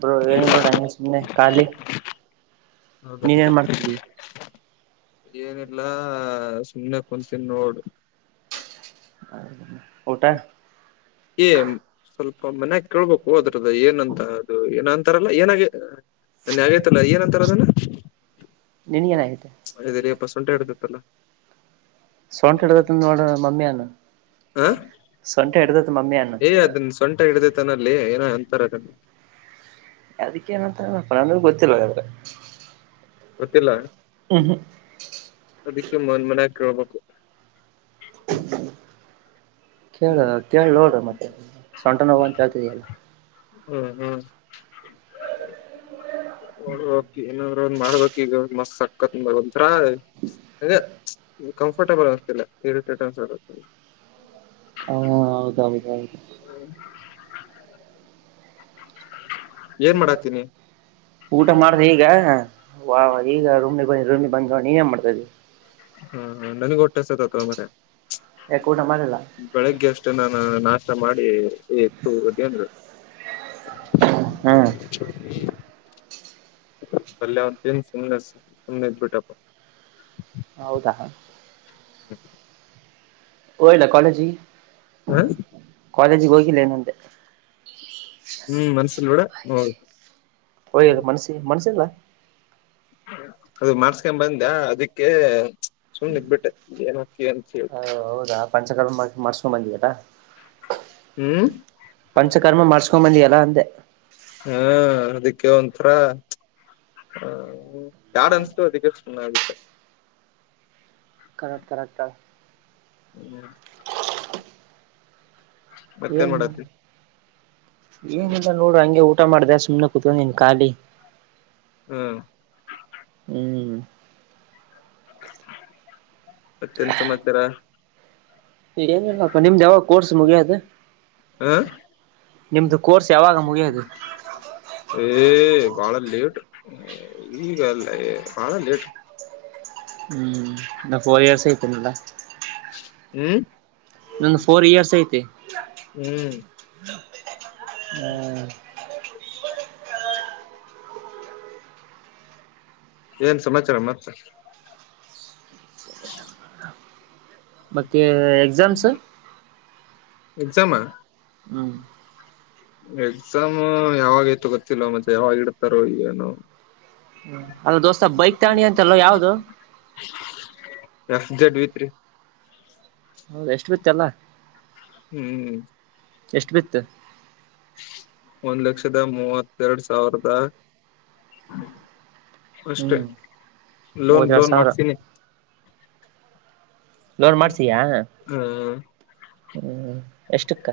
Bro ಏನಿಲ್ಲ ಅಂಗೆ ಅಂಗೆ ಸುಮ್ನೆ ಕಾಲಿ ಹೌದ ಏನಿಲ್ಲ ಸುಮ್ಮ್ನೆ ಕುಂತೀನಿ ನೋಡು ಹೌದ ಏ ಸ್ವಲ್ಪ ಮನ್ ಕೇಳ್ಬೇಕು ಅದ್ರದ್ದ ಏನಂತ ಅದು ಏನ ಅಂತಾರಲ್ಲ ಏನಾಗೆ ನಾವತಲ್ಲ ಏನ್ ಅಂತಾರ ಅದನ್ನ ನೀನ್ ಏನಾಗಿದೆ ಅದೇ ಲೇ ಅಪ್ಪ ಸೊಂಟ ಹಿಡಿದಿತ್ತಲ್ಲ ಸೋಂಟ ಹಿಡತತ ನೋಡ ಮಮ್ಮಿಯ ಅನ ಹ ಏ ಅದನ್ನ ಸೊಂಟ ಹಿಡ್ದತನಲ್ಲಿ ಏನೋ ಎಂತರ ಅದಕ್ಕ ಏನಂತಪ್ಪ ನ ಗೊತ್ತಿಲ್ಲ ಹೇಳ ಗೊತ್ತಿಲ್ಲ ಅದಿಕ್ಕ ಮನ್ ಮನ್ ಕೇಳಬೇಕು ಕೇಳ ಹ್ಮ್ ಕೇಳಿ ನೋಡ್ರಿ ಮತ್ತೆ ಸೊಂಟ ನ ಹೋಗವು ಅಂತ ಕೇಳ್ತಿದಲ್ಲ ಹ್ಮ್ ಹ್ಮ್ ಹೋದ್ರ ಓಕೆ ಇಲ್ಲಾಂದ್ರ ಒಂದ್ ಮಾಡ್ಬೇಕ್ ಈಗ ಒ ಮಸ್ತ್ ಸಕ್ಕತ್ ಮಂತ್ರ. ಅದೇ ಕಂಫರ್ಟಬಲ್ ಆಗತಿಲ್ಲ ಇರಿಟೇಟ್ ಅನ್ಸೋದು. ಹಾ ಹೌದೌದ ಹೌದು ಏನ್ ಮಾಡತಿ ನೀ ಊಟ ಮಾಡದೆ ಈಗ ವಾವ್ ಈಗ ರೂಮ್ನಿಗೆ ಬಂದ್ ರೂಮಿಗೆ ಬಂದ ನೀವೇನ್ ಮಾಡ್ತದಿ. ಹಾ ಹಾ ನನ್ಗ ಹೊಟ್ಟೆಹಸೆಕತೆತ್ಯೋ ಮಾರಯ್ಯ. ಯಾಕೆ ಊಟ ಮಾಡಿಲ್ಲ ಬೆಳಿಗ್ಗೆ ಅಷ್ಟೇ ನಾನ ನಾಷ್ಟ ಮಾಡಿ ಎತ್ತು ಹೋಗೆಂದ್ರ. ಹ್ಮ್ ಅಲ್ಲ ಅವನ ತಿಂದ ಸುಮ್ನೆ ಸುಮ್ಮನೆ ಇದ್ದ ಬಿಟಪ್ಪ. ಹೌದಾ ಹ ಹೋಗಿದ್ಯಾ ಕಾಲೇಜಿ ಹಾ ಕಾಲೇಜಿಗೆ ಹೋಗಿಲ್ಲೇನಂತೆ ಹ್ಮ್ ಮನ್ಸಲ್ ಬಿಡ ಹ ಹೋಯಿ ಮನ್ಸ್ಸಿ ಮನ್ಸಿಲ್ಲಾ. ಅದು ಮಾಡ್ಸ್ಕೊಂಡ ಬಂದ ಅದಕ್ಕೆ ಸುಮ್ನೆ ಇದ್ಬಿಟ್ಟೆ ಏನ ಹಾಕೀ ಅಂತ ಹೇಳಿ ಹ ಹೌದಾ ಪಂಚಕರ್ಮ ಮತ್ ಮಾಡ್ಸ್ಕೊಂಡ ಬಂದೇನ. ಹ್ಮ್ ಪಂಚಕರ್ಮ ಮಾಡ್ಸ್ಕೊಂಬಂದಿಯಲ್ಲ ಅಂದೆ ಹ್ಮ ಅದಿಕ್ಕೆ ಒಂಥರ ಹ ಬ್ಯಾಡ ಅನ್ಸತು ಅದಕ್ಕೆ ಸುಮ್ನ ಆಗ್ಬಿಟ್ಟೆ. ಕರೆಕ್ಟ್ ಕರೆಕ್ಟ್ಏಳ ಹ್ಮ್ ಮತ್ತೇನ್ ಏನ್ ಮಾಡತಿ ಏನಿಲ್ಲ ನೋಡು ಹಂಗೆ ಊಟ ಮಾಡ್ದ ಸುಮ್ನೆ ಕೂತ್ಕೊಂಡಿನೀ ಖಾಲಿ. ಹ್ಮ ಹ್ಮ್ ಮತ್ತೆನ್ ಸಮಾಚಾರ ಈಗ ಏನಿಲ್ಲ ನೋಡಪ್ಪಾ ನಿಮ್ದ ಯಾವಾಗ ಕೋರ್ಸ್ ಮುಗಿಯದು. ಹ ನಿಮ್ದು ಕೋರ್ಸ್ ಯಾವಾಗ ಮುಗಿಯೋದು? ಏ ಬಾಳ ಲೇಟ್ ಈಗ ಅಲ್ಲಲೇ ಬಾಳ ಲೇಟ್. [unintelligible] ಹ್ಮ್ ನಂದು ಫೋರ್ ಇಯರ್ಸ್ ಐತಿ ಹ್ಮ್ ಹ್ಮ ಹ್ಮ ಏನ್ ಸಮಾಚಾರ ಮತ್ತ. ಹ್ಮ ಮತ್ತ ಏನ್ ಎಕ್ಸಾಮ್ಸ್. ಎಕ್ಸಾಮ್ ಹ್ಮ್ ಎಕ್ಸಾಮ್ ಯಾವಾಗ ಐತೋ ಗೊತ್ತಿಲ್ಲ ಮತ್ತೆ ಯಾವಾಗ ಇಡ್ತಾರೋ ಏನೋ. ಹ್ಮ್ ಅಲ್ಲ ದೋಸ್ತ ಬೈಕ್ ತಗೊಂಡೆಅಂತಲೋ ಯಾವ್ದದು? ಎಕ್ಷ ಜಡ್ ವಿ ತ್ರಿ ಹೌದ ಎಷ್ಟು ಬಿತ್ತ ಏಲ್ಲಾ. ಹ್ಮ್ ಎಷ್ಟು ಬಿತ್ತು ಒಂದ್ ಲಕ್ಷದ ಮೂವತ್ತೆರಡು ಸಾವಿರದ ಅಷ್ಟೆ ಹ್ಮ್ ಲೋನ್ ಮೂವತ್ತೆರಡು ಲೋನ್ ಸಾವಿರ ಮಾಡ್ಸಿನಿ. ಲೋನ್ ಹ ಮಾಡ್ಸಿಯ ಹ್ಮ್ ಎಷ್ಟಕ್ಕ.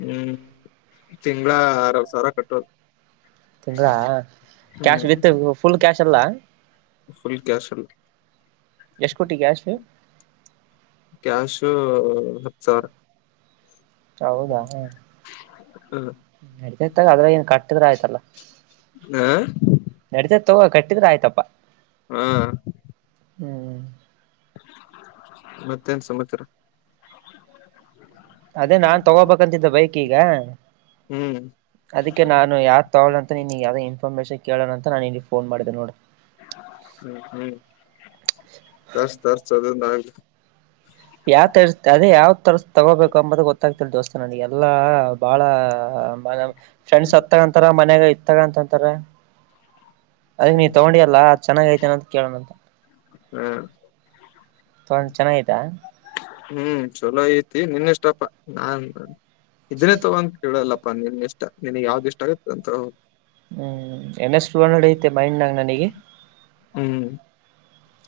ಹ್ಮ್ ತಿಂಗಳ ಆರ ಏಳ ಸಾವರ ಕಟ್ಟೋದು. ತಿಂಗಳಾ ಕ್ಯಾಶ್ ವಿತ್ ಹ್ಮ್ ಫುಲ್ ಕ್ಯಾಶ್ ಎಲ್ಲ ಫುಲ್ ಕ್ಯಾಶ್ ಇರುತ್ತ ಎಷ್ಟ ಕೊಟ್ಟಿ ಕ್ಯಾಷ್ ಕ್ಯಾಶ್ ಹತ್ತು ಸಾವಿರ. ಹ್ಮ ನಡ್ತೈತಾಗ ಅದ್ರ ಏನ್ ಕಟ್ಟಿದ್ರ ಆಯ್ತಲ್ಲ ನಡತ ತಗ ಕಟ್ಟಿದ್ರೆ ಆಯ್ತಪ್ಪ ಹಾ ಹ್ಮ್ ಮತ್ತೇನ್ ಸಮಾಚಾರ ಅದೇ ನಾನ್ ತಗೋಬೇಕಂತಿದ್ದ ಬೈಕ್ ಈಗ ಹ್ಮ್ ಅದಕ್ಕೆ ನಾನು ಯಾರ್ದ ತಗೋ ಅಂತ ನಿನ್ಗ ಯಾವ್ದೋ ಇನ್ಫಾರಮೇಶನ್ ಕೇಳೋಣ ಅಂತ ನಾನ ಇಲ್ಲಿ ಫೋನ್ ಮಾಡಿದೆ ನೋಡ ಹ್ಮ ಹ್ಮ್ ತರ್ಸಿ ತರ್ಸಿ ಅದೊಂದು ಅಗಲಿ ಯಾವ ತರ್ ಅದೇ ಯಾವ್ ತರ ತಗೋಬೇಕು ಅಂಬದು ಗೊತ್ತಾಗ್ತಿರ್ ದೋಸ್ತ ನನಗೆಲ್ಲಾ ಎಲ್ಲ ಬಹಳ ಫ್ರೆಂಡ್ಸ್ ಹೊತ್ತ ತಗಂತಾರ ಮನ್ಯಾಗ ಇ ತಗಂತಂತಾರ ಅದ ನೀವ ತಗೊಂಡಿ ಅಲ್ಲ ಚೇಂಜ್ ಐತೆೇನೆ ಅಂತ ಕೇಳೋಣಂತ ಹ್ಮ್ ತೊನಾಡಿದ ಚೆನ್ನಾಗತ ಹ್ಮ್ ಚಲೋ ಐತಿ ನಿನ್ ಎಷ್ಟಪ್ಪ ನಾನ್ ಇದನ್ನೇ ತಗೊ ಇಡಲ್ಲಪ್ಪ ನಿನ್ ಇಷ್ಟ ನನ್ಗ್ ಯಾವ್ದ್ ಇಷ್ಟ ಆಗುತ್ತೆ ಅಂತ ಹು ಎನ್ ಎಸ್ ಟುಹಂಡ್ರೆಡ್ ಮೆಯ್ಡ್ಣ್ಯಾಗ ನನಿಗೆ. ಹು.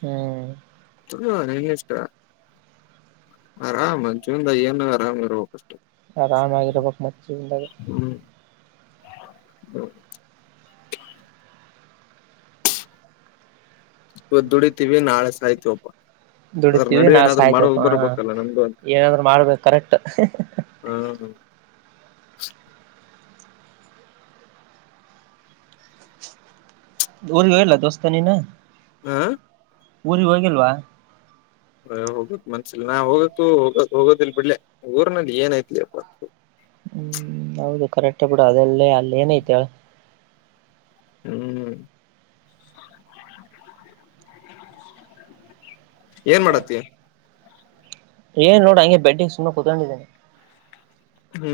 ಹು ಚೊಲೋ ರೈನೆಸ್ಕ್ರಾ. ಆರಾಮ್ ಜೀವನದಾಗ ಹೆಂಗರ ಆರಾಮ್ ಇರಬೇಕು ಅಷ್ಟೇ. ಆರಾಮಾಗಿರ್ಬೇಕ್ ಮತ್ತ ಜೀವನದಾಗ. ಹ್ಮ್ ಇವತ್ತ ದುಡಿತಿವಿ ನಾಳೆ ಸಾಯತ್ತೇವಪ್ಪಾ. ದುಡಿತೀವಿ ನಾ ಸಾಯ್ತವಪ್ಪ ನಮ್ದು ಏನಾದ್ರರು ಮಾಡ್ಬೇಕು ಕರೆಕ್ಟ್ ಹ್ಹಹ್ಹಹ್ಹ. ಹ ಅ. ಊರಿಗೆ ಹೋಗಿಲ್ಲ ದೋಸ್ತನಿನ ಹಾ ಊರಿಗೆ ಹೋಗಿಲ್ವಾ. ಎ ಹೋಗಕ್ ಮನ್ಸಿಲ್ಲ ನಾ ಹೋಗತ್ತು ಹೋಗ ಹೋಗೋದಿಲ್ ಬಿಡ್ಲೆ ಊರ್ನಲ್ಲಿ ಏನೈತಿ ಲೆಪಾ ಹು ಹೌದು ಕರೆಕ್ಟ್ ಬಿಡು ಅದೆಲ್ಲೇ ಅಲ್ಲಿ ಏನ ಐತೆ ಹೇಳ್. ಹು ಏನ್ ಮಾಡತ್ತಿ. ಏನ್ ನೋಡ ಹಂಗೆ ಬಿಟ್ಟಿಗೆ ಸುಮ್ಮನ ಕೂತಕೊಂಡೇನಿ. ಹು.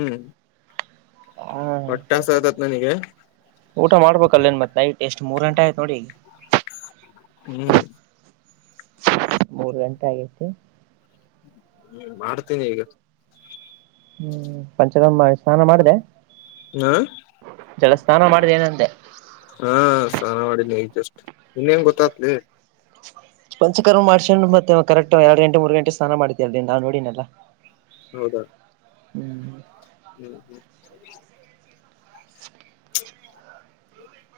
ಹಾ ಹೊಟ್ಟ ಸತೇತಿ ನನಗೆ ಊಟ ಮಾಡ್ಬೇಕಲ್ಲ ಏನ್ ಮತ್ತ ನೈಟ್ ಎಷ್ಟು ಮೂರು ಗಂಟೆ ಆಯ್ತು ನೋಡಿಇಗ ಹು. ಮೂರ್ ಗಂಟೆ ಆಗೈತಿ ಮಾಡತೇನಿ ಇಗ. ಹು ಪಂಚರಾಮ ಇಗ ಸ್ನಾನ ಮಾಡಿದ್ಯಾ ಹಾ ಜಲಸ್ನಾನ ಮಾಡ್ದ ಏನಂದ್ಯ ಹಾ ಸ್ನಾನ ಮಾಡಿದೆ ಇಗ ಜಸ್ಟ್ ನಿಂಗ ಹೆಂಗ್ ಗೊತ್ತಾತಲೆ. ಪಂಚಕರ್ಮ ಮಾಡ್ಸಕೊಂಡ ಮತ್ತೆ ಕರೆಕ್ಟ್ ಎರಡು ಗಂಟೆ ಮೂರು ಗಂಟೆ ಸ್ನಾನಾ ಮಾಡ್ತತಿಯಲ್ಲೇ ನಾ ನೋಡಿನಲ್ಲ. ಹೌದಾ. ಹ್ಮ್ ಹು ಹು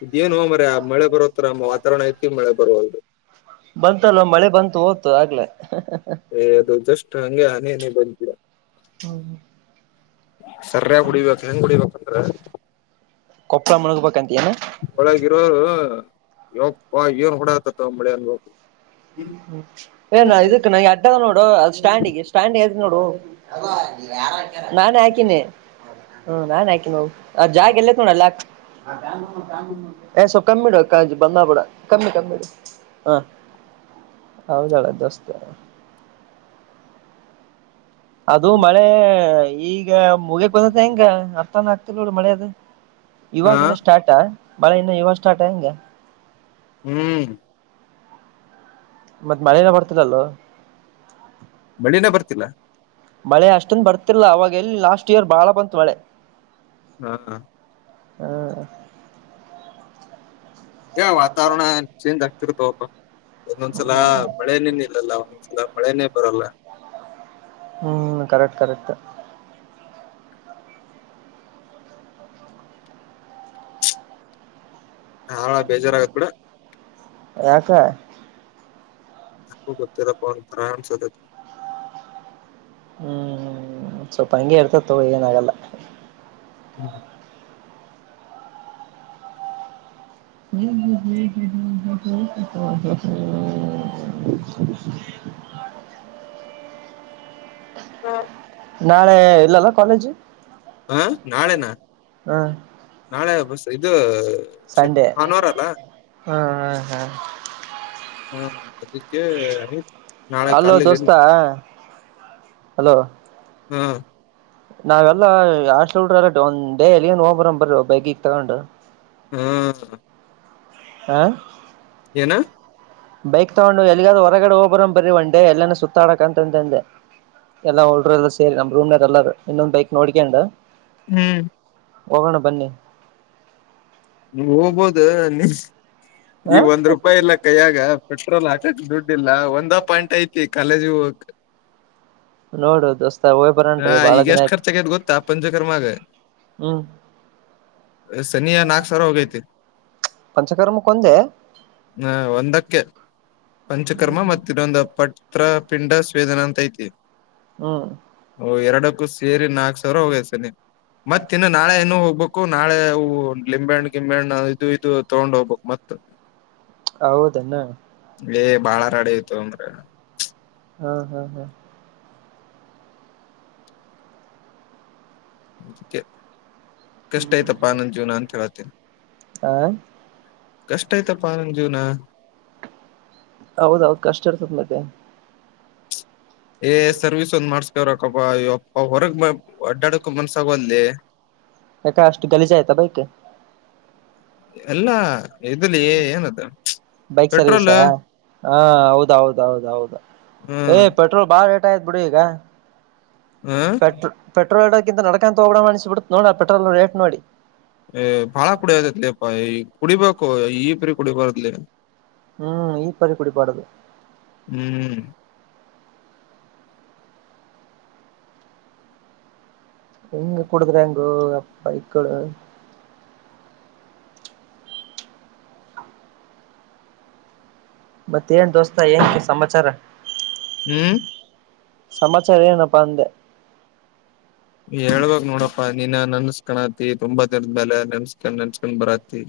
ಇದೇಏನು ಮಾರಾಯ ಮಳೆ ಬರೋತರಾ ವಾತಾವರಣ ಐತಿ ಮಳ ಬರ್ವಲ್ಲದು. ಬಂತಲ್ಲೊ ಮಳೆ ಬಂತು ಹೋತು ಆಗ್ಲೇ. ಏ ಅದು ಜಸ್ಟ್ ಹಂಗೆ ಹನಿ ಹನಿ ಬಂತ ಸರಿಯಾಗಿ ಹೊಡಿಬೇಕು ಹೆಂಗ ಹೊಡಿಬೇಕು ಅಂದ್ರ ಕೊಪ್ಪಳ ಮುಳಗಬೇಕು ಅತಿಯನು. ಒಳಗಯಿರೋರು ಯಪ್ಪಾ ಏನ್ ಹೂಡ್ಯಾಕತ್ತೇತೋ ಮಳೆ ಅನಬೆಕು. ಎ ನಾ ಇದಕ್ಕೆ ನ ಎಟ್ಟದ ನೋಡು ಸ್ಟ್ಯಾಂಡ್ಗೆ ಸ್ಟ್ಯಾಂಡ್ದ ನೋಡು. ತಮ್ಮಾ ಇಲ್ಲಿ ಯಾರ್ ಹಾಕ್ಯರ್ ನಾನು ಹಾಕಿನೆ ಹೌದನ ಹು ನಾನು ಹಾಕಿನ ಹೋಗ್. ಅದ್ ಜಾಗ ಎಲ್ಲ ಐತ ನೋಡ ಅಲ್ಲ ಹಾಕ್ ಆ ಪ್ಯಾನ್ ನೋಡ್ ಎ ಸ್ವ ಕಮ್ಮಿಡ ಬಂದವಬಿಡ. ಕಮ್ಮಿ ಕಮ್ಮಿ ಇಡ ಹ ಹೌದಲ ಜಾಸ್ತಿ ಅದು ಮಳೆ ಈಗ ಮುಗಿಬಿದಿದ್ದು ಹೆಂಗ ಅರ್ಥಾನ ಆಗ್ತಿಲ್ ನೋಡು ಮಳೆ ಅದು. ಹಾ ಇವಾಗ ಇನ್ನ ಸ್ಟಾರ್ಟಾ ಮಳೆ ಇನ್ನ ಇವಾಗ ಸ್ಟಾರ್ಟಾ ಹಂಗೆ ಹು ಮತ್ತ ಮಳೆನ ಬರ್ತದಲ್ಲೊ. ಮಳಿನ ಬರ್ತಿಲ್ಲಾ ಮಳೆ ಅಷ್ಟನ ಬರ್ತಿಲ್ಲ ಅವಾಗ ಎಲ್ಲಿ ಲಾಸ್ಟ್ ಇಯರ್ ಬಾಳ ಬಂತು ಮಳೆ. ಹಾ ಆ. ಹ. ಏ ವಾತಾವರಣ ಚೇಂಜ್ ಆಗ್ತಿರ್ ತಗೋಪ ಒಂದೊಂದ್ಸಲ ಮಳೆನೇ ನಿಲ್ಲಲ್ಲ ಒನ್ನೊಂದ್ ಲ ಮಳೆನೇ ಬರಲ್ಲ. ಹ್ಮ್ ಕರೆಕ್ಟ್ ಕರೆಕ್ಟ್. ಹಾಳ ಬೇಜಾರ ಆಗತ್ ಬಿಡು. ಯಾಕ ಗು ಗೊತ್ತಿಲ್ಲಪ್ಪ ಒಂಥರಾ ಅನ್ಸತತಿ. ಹ್ಮ್ ಒಂದ್ ಸ್ವಲ್ಪ ಹಂಗೆ ಇರ್ತತ್ತಗೋ ಏನ್ ಆಗಲ್ಲ. ಹ್ಮ್ ಹ್ಮ್ ಹ್ಮ್ ಹ್ಮ್ ಹ್ಮ್ ಹ್ಮ್ ಹ್ಮ್ ಹ್ಮ್ ನಾಳೆ ಇಲ್ಲಲ್ಲ ಕಾಲೇಜ್ ಹಾ ನಾಳೆನಾ ಹಾ ನಾಳೆ ಬಸ್ ಇದು ಸರಿ ಸಂಡೇ ಭಾನುವಾರ ಅಲ ಹಾ ಹಾ ಹ ಹಾ ಅದಕ್ಕೆ ಆಯ್ ಅಲ್ಲೋ ದೋಸ್ತಾ ಹಲೋ ಹ್ಮ್ ನಾವೆಲ್ಲ ಯ ಹಾಷ್ಟಲ್ ಹುಡುರೆಲ್ಲ ಒನ್ ಡೇ ಎಲ್ಲಿಗಾನ ಹೋಗ್ಬರಮ ಬರ್ರೀ ಬ್ಯಾಗ್ ಗೀಗ್ ತಗೊಂಡು. ಹ್ಮ್ ಹಾ ಏನು ಬೈಕ್ ತಗೊಂಡು ಎಲ್ಲಿಗಾರು ಹೊರಗಡೆ ಹೋಗ್ ಬರಮ್ ಬರ್ರಿ ಒಂಡೆ ಎಲ್ಲನು ಸುತ್ತಾಡಕ್ ಅಂತಂತಂದೆ. ಎಲ್ಲಾ ಹುಡುಗ್ರೆಲ್ಲ ಸೇರಿ ನಮ್ ರೂಮ್ನ್ಯಾಗ್ ಎಲ್ಲಾರು ಇನ್ನೊಂದ್ ಬೈಕ್ ನೋಡ್ಕ್ಯಂಡು ಹ್ಮ್ ಹೋಗೋಣ ಬನ್ನಿ. ಹೋಗ್ಬೋದು ನೀ ಈ ಹ ಒಂದ್ ರೂಪಾಯಿ ಇಲ್ಲ ಕೈಯಾಗ. ಪೆಟ್ರೋಲ್ ಹಾಕಕ್ ದುಡ್ ಇಲ್ಲ ಒಂದ ಪಾಯಿಂಟ್ ಐತಿ ಕಾಲೇಜಿಗೆ ಹೋಗಕ್ ನೋಡು ದೋಸ್ತ ಹೋಗ್ ಹಾ ಬರನ್ರಿ ಬಾಳ ದಿನ ಈಗೆಷ್ಟ್ ಆಯ್ತು ಖರ್ಚಾಗೈತ್ ಗೊತ್ತ ಪಂಚಕರ್ಮಾಗ ಹ್ಮ್ ಸನ್ನಿಯ ನಾಕ್ ಸಾವ್ರ ಹೋಗೈತಿ. ಪಂಚಕರ್ಮ ಕೊಂದೆ ಹಾ ಒಂದಕ್ಕೆ ಪಂಚಕರ್ಮ ಮತ್ತ ಇನ್ನೊಂದ ಪತ್ರ ಪಿಂಡ ಸ್ವೇದನಾ ಅಂತ ಐತಿ. ಹ್ಮ್ ಓ ಎರಡಕ್ಕೂ ಸೇರಿ ನಾಕ್ ಸಾವಿರ ಹೋಗೈತ್ ಸನ್ನಿ ಮತ್ತಿನ್ನು ನಾಳೆ ಇನ್ನು ಹೋಗ್ಬೇಕು. ನಾಳೆ ಆ ಹು ಲಿಂಬೆಣ್ಣ ಗಿಂಬೆಹಣ್ಣ ಇದು ಇದು ತಗೊಂಡ್ ಹೋಗ್ಬಕ್ ಮತ್ ಹೌದೆನ್ನ ಏಯ್ ಬಾಳ ರಾಡಿ ಐತೋ ಮಾರಾಯ. ಹಾ ಹ ಹ ಅದಿಕ್ಕೆ ಕಷ್ಟ ಐತಪ್ಪ ನನ್ ಜೀವನ ಅಂತ್ ಹೇಳತ್ತೀನ್. ಹ ಕಷ್ಟ ಐತಪ್ಪ ನನ್ ಜೀವ್ನ. ಹೌದೌದ್ ಕಷ್ಟ ಇರ್ತತ್ ಮತ್ತೆ. ಏ ಸರ್ವಿಸ್ ಒಂದ್ ಮಾಡ್ಸ್ಕ ಬರಕಪ್ಪ ಯಪ್ಪ ಹೊರಗ್ ಬ ಅಡ್ಡಾಡಕು ಮನ್ಸಾಗುವಲ್ಲೆ. ಯಾಕ ಅಷ್ಟು ಗಲಜಾಯ್ತಾ ಬೈಕ್. ಎಲ್ಲಾ ಇದ್ರಲ್ಲಿ ಏನದು ಬೈಕ್ ಪೆಟ್ರೋಲ್ ಸರ್ವಿಸಾ ಹಾ ಹೌದ ಹೌದ ಹೌದ ಹೌದು ಏ ಹ್ಮ್ ಪೆಟ್ರೋಲ್ ಬಾಳ ರೇಟ್ ಆಯತ್ು ಬಿಡಿ ಈಗ ಹ ಪೆಟ್ರೋಲ್ ಪೆ್ರೋಲ್ಡಕಂತ ನಡಕಂತ ಹೋಗಿ ಬಿಡಣ ಅಂತ ಅನ್ಸಿಬಿಡ್ತು ಪೆಟ್ರೋಲ್ ರೇಟ್ ನೋಡಿ ಬಾಳ ಕುಡಿದೇತ್ಲಿಪ್ಪಾ ಈ ಕುಡಿಬೇಕು ಈ ಪಾರಿ ಕುಡಿಬಾರ್ದು ಹೂ ಈ ಪರಿ ಕುಡಿಬಾರ್ದು ಹೂ ಹೆಂಗ ಕುಡುಕರಾಂಗೋ ಬೈಕಳ ಮತ್ತ ಏನ್ ದೋಸ್ತ ಏನ್ ಸಮಾಚಾರ ಹೂ ಸಮಾಚಾರ ಏನಪ್ಪಾ ಅಂದೆ ಹೇಳ್ಬಕ್ ನೋಡಪ್ಪಾ ನೀನ್ ನನ್ಸ್ಕಣತಿ ತುಂಬಾ ತಿರ್ದ ಮೇಲೆ ನೆನ್ಸ್ಕಂಡ್ ನನ್ಸ್ಕಂಡ್ ಬರಾತಿ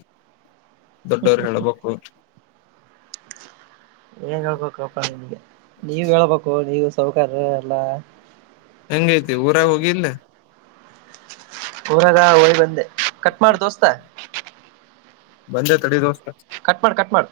ದೊಡ್ಡವರು ಹೇಳೇಳ್ಬೇಕು ಏನ್ ಹೇಳ್ಬೇಕು ಅಪ್ಪ ನಿಮಗೆ ನೀವ ಹೇಳ್ಬೇಕು ನೀವು ಸೌಕರ್ಯ ಎಲ್ಲಾ ಹೆಂಗ ತಿ ಊರಾಗ ಹೋಗಿಲ್ಲ ಊರಾಗ ಹೋಗಿ ಬಂದೆ ಕಟ್ ಮಾಡ ದೋಸ್ತ ಬಂದೇ ತಡಿರೋ ದೋಸ್ತ ಕಟ್ ಮಾಡ್ ಕಟ್ ಮಾಡ್